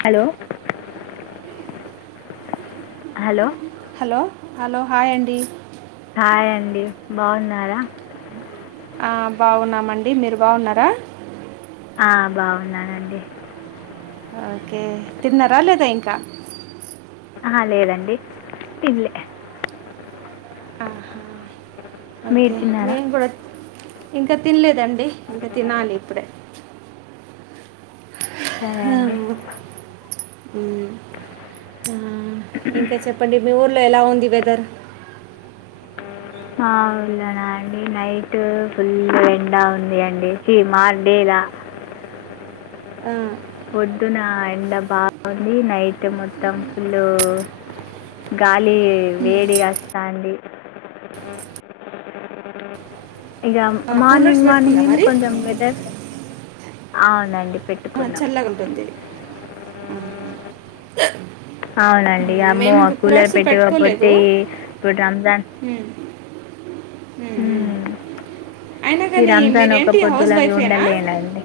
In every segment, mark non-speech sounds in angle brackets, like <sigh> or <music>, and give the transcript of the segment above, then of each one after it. Hello hello hello hello hi అండి hi అండి బావున్నారా ఆ బావున్నామండి మీరు బావున్నారా ఆ బావున్నానండి. తిన్నరా లేదా ఇంకా అహా లేదండి తిన్లే ఆహా, మీరు ఓకే తిన్నారా మేము గూడా ఇంకా తినలేదండి ఇంకా తినాలి ఇప్పుడే సరే అండి హుమ్ ఇంకా చెప్పండి మీ ఊర్లో ఎలా ఉంది వెదర్? <inaudible> అవునా అండి నైట్ ఫుల్ ఎండ ఉంది అండి <unintelligible> <inaudible> ఆ పొద్దున ఎండ బాగుంది నైట్ మొత్తం ఫుల్ గాలి వేడి అస్తాంది ఇగ కూలర్స్ మార్నింగ్ మార్నింగ్ పెట్టుకుందా ఏమో మరి కొంచెం వెదర్ ఆ పెట్టుకున్నాం చల్లగుంటుంది ఆ అవునండి అమ్మో మేము ఆ ఇంక కూలర్ కోర్స్ పెట్టుకోలేదు పెట్టకపోతే ఇప్పుడు రంజాన్ హుమ్ ఊమ్ హ్మ్. అయినా ఈ గాని రంజాన్ ఒక మీరేంటి హౌస్ పొద్దులాగా వైఫే నా? ఉండలేనండి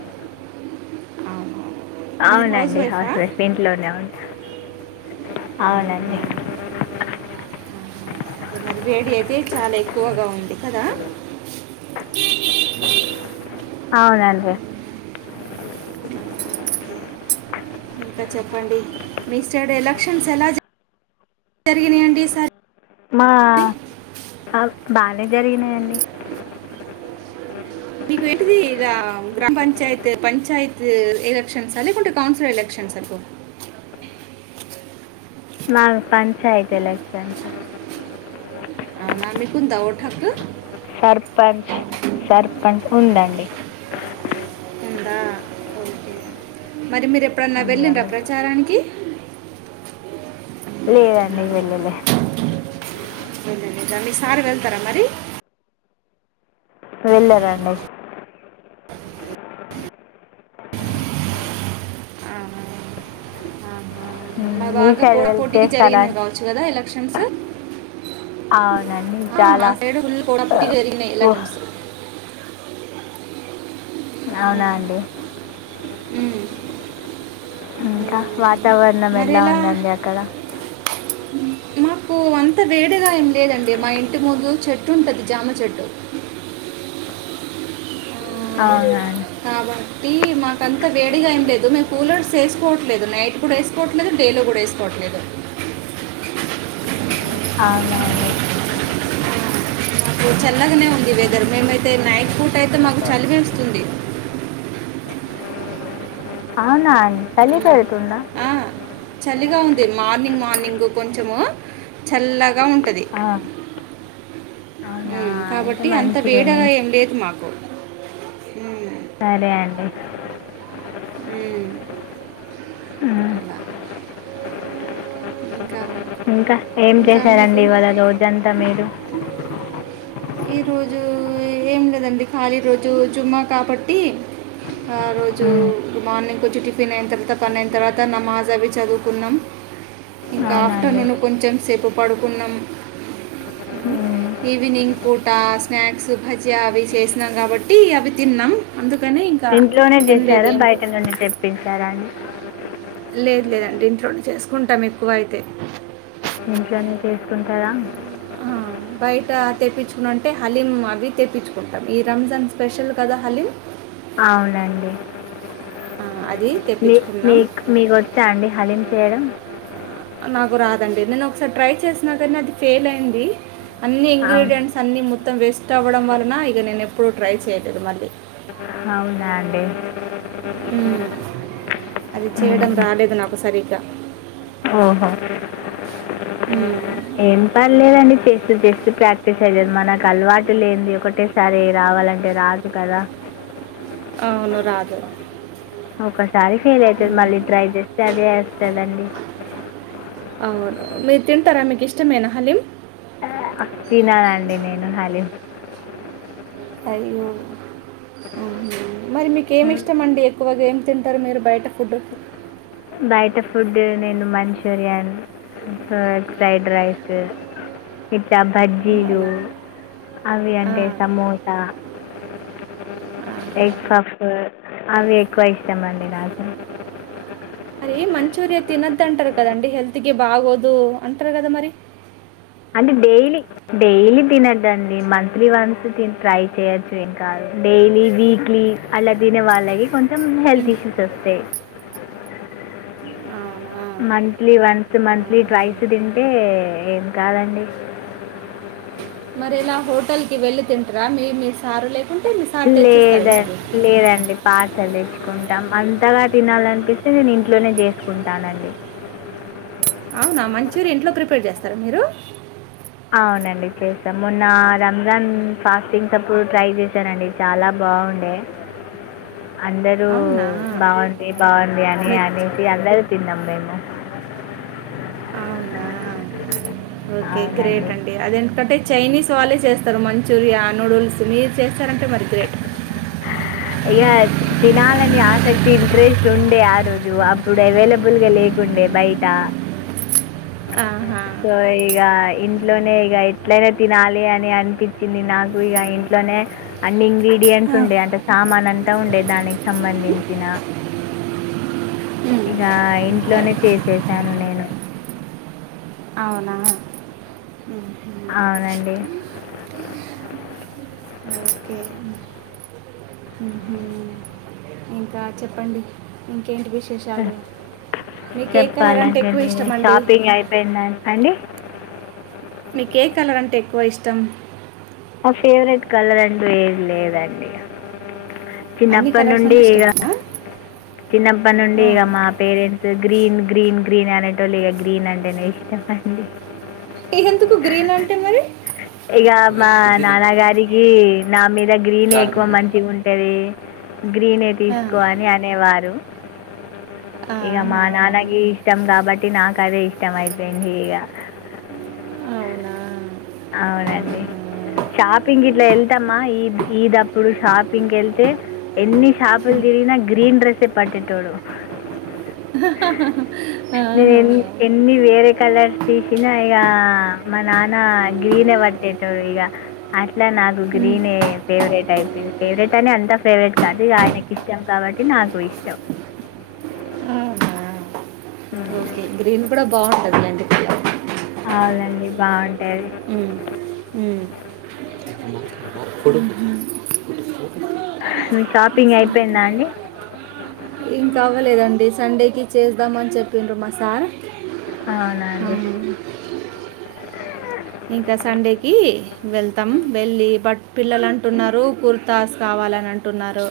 అవునండి వైఫా హౌస్ వైఫ్ ఇంట్లోనే అవునండి అవునా వేడి అయితే చాలా ఎక్కువగా ఉంది కదా అవునండి మీ స్టేడ్ ఎలక్షన్స్ ఎలా జ జరిగినాయండి ఈ సారి ఔ బానే జరిగినాయండి. నీకు ఏంటిది గ్రామ్ గ్రామ పంచాయత్ పంచాయత్ ఎలెక్షన్సా లేకుంటే కౌన్సిల్ ఎలక్షన్స్ సరిపో మావి పంచాయతీ ఎలక్షన్స్ అవునా మీకుందా ఓటు హక్కు పంచ్ ఉందండి. ఉందా ఓ మరి మీరు ఎప్పుడన్నా ఉంది వెళ్ళండ్రా అండి ప్రచారానికి లేదండి వెళ్ళలే ద మీ సార్ వెళ్తారా మరి వెళ్ళరండి హ్మ్. మా మీ బాగా సైడ్ పోటా వెళ్ళి పోటీకి చేస్తారా జరిగింది కావచ్చు కదా ఎలక్షన్స్ అవునండి ఆ మా చాలా సైడు ఫుల్ పోటా పోటీగా జరిగాయి ఎలక్షన్స్ అవునా అండి హ్మ్ ఇంకా వాతావరణం మరి ఎలా ఉందండి అక్కడ మ పు అంత వేడిగా ఏం లేదండి మా ఇంటి ముందు చెట్టు ఉంటది జామ చెట్టు ఆ, అవునా అండి కాబట్టి మాకంత వేడిగా ఏం లేదు మేము కూలర్స్ వేసుకోవట్లేదు నైట్ కూడా వేసుకోవట్లేదు డే కూడా వేసుకోవట్లేదు అవునా అండి నాకు చల్లగానే ఉంది వీధేర్ మేమైతే నైట్ పూట అయితే మాకు చలివేస్తుంది అవునా చలి పెడుతుందా ఆ, చలిగా ఉంది మార్నింగ్ మార్నింగ్ కొంచము చల్లగా ఉంటది ఆ అవునా హ్మ్ అయితే కాబట్టి అంత మంచిదే మీ వేడగా ఏం లేదు మాకు హ్మ్ సరే అండి హ్మ్ ఆ ఇంకా ఇంకా ఏం ఇంకా మీకు చేశారండి ఇవాళ రోజంతా మీరు ఈరోజు ఏం లేదండి ఖాళీ రోజు చుమ్మా కాబట్టి ఆ రోజు ఉమ్. మార్నింగ్ కొచ్చి టిఫిన్ అయిన తర్వాత పని అయిన తర్వాత నామాజ్ అవి చదువుకున్నాం ఇంకా అవునా అండి ఆఫ్టర్నూన్ కొంచం సేపు పడుకున్నాం హ ఈవినింగ్ పూట స్నాక్స్ భజియా అవి చేసినాం కాబట్టి అవి తిన్నాం అందు ఇంట్లోనే చేశారా బయట నుండి తెప్పించారా అండి లేదు లేదండి ఇంట్లోనే చేసుకుంటాం ఎక్కువ అయితే ఇంట్లోనే చేసుకుంటారా ఆ బయట తెప్పించుకునింటే హలీం అవి తెప్పించుకుంటాం ఈ రంజాన్ స్పెషల్ కదా హలీం అవునండి ఆ, అది మీ తెప్పించుకున్నాం మీక్ మీకు వచ్చా అండి హలీం చేయడం నాకు రాదండి నేను ఒకసారి ట్రై చేసినా కానీ అది ఫెయిల్ అయింది అన్ని అవును ఇంగ్రీడియంట్స్ అన్ని మొత్తం వేస్ట్ అవ్వడం వలన ఇక నేను ఎప్పుడూ ట్రై చేయలేదు మళ్ళీ. అవునా అండి హ్మ్ అది చేయడం హ్మ్. రాలేదు నాకు సరిగ్గా ఓహో హ్మ్ ఏం పర్లేదండి చేస్తు చేస్తు ప్రాక్టీస్ అయితది మనకు అలవాటు లేంది ఒకటేసారే రావు చెప్పాలంటే రాదు కదా అవును రాదు ఒకసారి ఫెయిల్ అయితది మళ్ళీ ట్రై చేస్తే అదే వస్తదండి అవును మీరు తింటరా మీకు ఇష్టమేన హలీం తిననండి నేను హలీం అయ్యో మరి మీకేమి హ్మ్. ఇష్టమండి ఎక్కువగా ఏం తింటారు మీరు బయట ఫుడ్ బయట ఫుడ్ నేను మంచూరియన్ ఫ్రైడ్ రైస్ ఇట్లా బజ్జీలు అవునా అవి ఆ. అంటే సమోసా ఎగ్ ఫాప్పు అవి ఎక్కువ ఇష్టామండి నాకు. అరే మంచూరియా తినద్ అంటారు కదండి హెల్త్కి బాగోదు అంటారు కదా మరి. అంటే డైలీ డైలీ తినద్దండి మంత్లీ వన్స్ ట్రై చేయొచ్చు ఏం కాదు డైలీ వీక్లీ అలా తినే వాళ్ళకి కొంచెం హెల్త్ ఇష్యూస్ వస్తాయ్. అవ్నా మంత్లీ వన్స్ మంత్లీ ట్వైస్ తింటే ఏం కాదండి. మరి ఇలా హోటల్ కి వెళ్ళి తింటరా మీ మీ సారు లే లేద లేదండి పర్సిల్ తెచ్చుకుంటాం అంత్ కొత్తగా తినాలనిపిస్తే నేను ఇంట్లోనే చేసుకుంటానండి. అవునా మంచూరి ఇంట్లో ప్రిపేర్ చేస్తారా మీరు. అవునండి చేస్తా మొన్న రంజాన్ ఫాస్టింగ్స్ అప్పుడు ట్రై చేశానండి చాలా బా బాగుండే <inaudible> అందరూ అవునా బాంది బాంది అని మీకు అనేసి అందరూ తిన్నాం మేము. అవ్నా ఓకే గ్రేట్ అవునండి అండి అది ఎందుకంటే చైనీస్ వాళ్ళే చేస్తారు మంచూరియా నూడిల్స్ మీరు చేస్తారంటే. మరి గ్రేట్ ఇక తినాలని ఆసక్తి ఇంట్రెస్ట్ ఉండే ఆ రోజు అప్పుడు అవైలబుల్ గా లేకు లేకుండే బయట <inaudible> ఆహా సో ఇగా ఇంట్లోనే ఇక ఎట్లనే తినాలి అని అనిపించింది, నాకు ఇక ఇంట్లోనే అన్ని ఇంగ్ ఇంగ్రీడియంట్స్ ఉండే అంటే సామాన్ అంతా ఉండే దానికి సంబంధించినా. ఇంగా ఇంట్లోనే చేసేసాను నేను అవునా అవునండి ఓకే ఇంకా చెప్పండి ఇంకేంటి విశేషాలు మీకు ఏ కలర్ అంటే చెప్పాలండి ఎక్కువ మీరే ఇష్టం అండి షాపింగ్ అయిపోయిందంత అండి. మీకి ఏ కలర్ అంటే ఎక్కువ ఇష్టం నా ఫేవరెట్ కలర్ అంటూ ఏమ్ లేదండి అన్ని చిన్నప్పటి కలర్స్ నుండి అంటే ఇగా ఇష్టమేనా చిన్నప్పనుండి ఆ. ఇగా మా పేరెంట్సు గ్రీన్ గ్రీన్ గ్రీన్ అనేటోళ్లు ఇగ గ్రీన్ అంటేనే ఇష్టం అండి. నీకెందుకు గ్రీన్ అన్ ఇగ మా నాన్నగారికి నా మీద గ్రీనే ఎక్కువ మంచిగా ఉంటది. గ్రీనే తీసుకో అని అనేవారు ఇగ మా ఆహా నాన్నకి ఇష్టం కాబట్టి నాకు అదే ఇష్టం అయిపోయింది ఇగా. అవ్ అవునండి షాపింగ్ ఇట్లా వెళ్తామా ఈద్ ఈద అప్పుడు షాపింగ్ కి వెళ్తే ఎన్ని షాపులు తిర్ అయినా గ్రీన్ డ్రెస్సె పట్టేటోడు హ హ హ మేమ్ ఎన్ని వేరే కలర్స్ తీసినా ఇగా మా నాన్న గ్రీనే పట్టేటోడు ఇగా అట్లా నాకు ఉమ్. గ్రీనే ఫేవరెట్ టైపోయింది ఫేవరెట్ అని అంతా ఫేవరెట్ కాదు ఆయనకి ఇష్టం కాబట్టి నాకు ఇష్టం. ఆహా ఉమ్. ఓకే గ్రీన్ కూడా బాగుంటదిలేండి అవునండి బాన్ ఉ ఉ ఉహు మీ షాపింగ్ అయిపోయిందా అండి ఇంకా అవ్వలేదండి సండేకి చేస్దమని చెప్పిండ్రు మా సార్ అవునండి ఉమ్. ఇంకా సండేకి వెళ్తాం వెళ్ళి బట్ పిల్లలు అంటున్నారు కుర్తా స్ కావాలని అంటున్నారు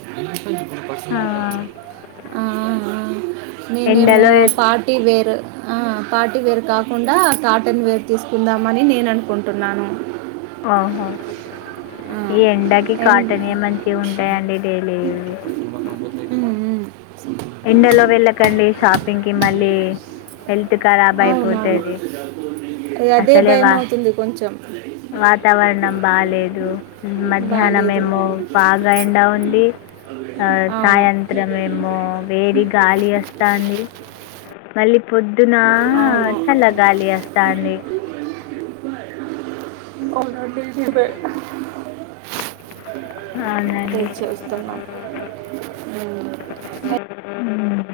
ఆ నేనేమో ఎండలో ఎత్- పార్టీ వేరు ఆ పార్టీ వేర్ కాకుండా కాటన్ వేర్ తీసుకుందామని నేను అనుకుంటున్నాను ఆహా ఆ, ఈ ఎండాకి అండ్ కాటన్ ఏ మంచి ఉంటాయండి డైలీ ఉమ్, ఉమ్. ఎండలో వెళ్ళకండి షాపింగ్కి మళ్ళీ హెల్త్ ఖరాబ్ అవునా అయిపోతుంది అదే అసలే వా భయంమవుతుంది కొంచెం వాతావరణం బాలేదు మధ్యాహ్నం బాగాలేదు ఏమో బాగా ఎండా ఉంది ఆ అవును సాయంత్రం ఏమో వేడి గాలి అస్తోంది మ అవును గాలి వస్తుంది <unintelligible> అవునండి వెయిట్ చేస్తున్నాం ఊమ్ అ <unintelligible>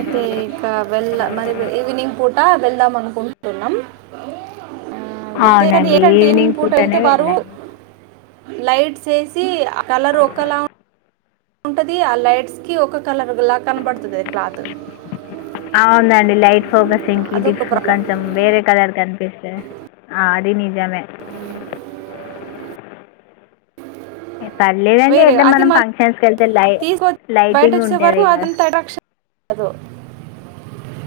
అయితే ఇక వెళ్ళ మరి ఈవినింగ్ పూట వెళ్దాం అనుకుంటున్నాం ఆ వెతే అది అవునండి ఏంటంటే ఈవింగ్ ఈవినింగ్ పూట పూటనే వెళ్తే వారు వెళ్ళండి లైట్స్ ఏసి కలర్ ఒక్కలా ఉంటది ఆ లైట్స్ కి ఒక కలర్లా కనబడుతద క్లాత్ అవునండి లైట్ ఫోకసింగ్కి అదొక డిస్కు ప్రాబ్లం కొంచెం వేరే కలర్ కన ఆ ఆది నిజమే పర్లేదండి వేరే ఎట్లా అది మనం ఫంక్షన్సకేళ్తే లై తీసుకొచ్చి లైటింగ్ ఉంటది గదా అగొ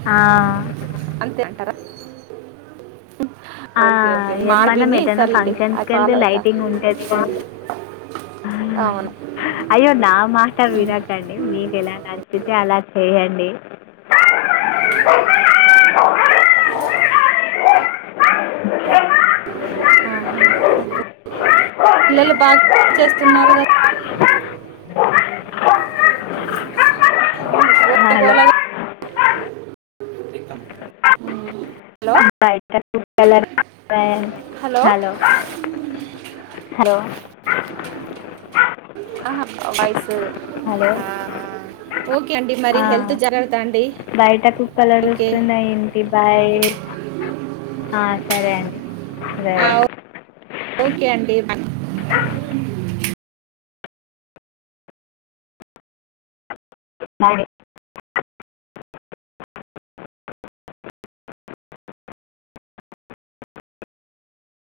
ఆ <unintelligible> ఆ, ఓకే ఓకే ఏ, మనం మార్విని ఎటైనా సర్లెండి చల్ండి అది ఫంక్షన్స్కి ఫాలో వెళ్తే అవుతా లైటింగ్ ఉంటుంది కదా మ్మ్. అవును అయ్యో నా మాట వినకండి మీకు ఎలా నచ్చితే అలా చెయండి <unintelligible> ఆహా అబ్బ పిల్లలు బాగా చేస్తున్నార కదా <unintelligible> ఉమ్ గోల హలో గోలగా ఉమ్ హలో బయట కుక్కల అరుపులు వైన్ హలో హలో ఆ వయసు హలో ఆ ఓక్ అండి మరి హెల్త్ జగర్తా అండి బయటకు కుక్కలు ఓకే అరుస్తున్నాయి ఏంటి బయ్ ఓకే ఆ సరే అండి లే ఆ, ఓకే అండి మన్ <inaudible> <inaudible>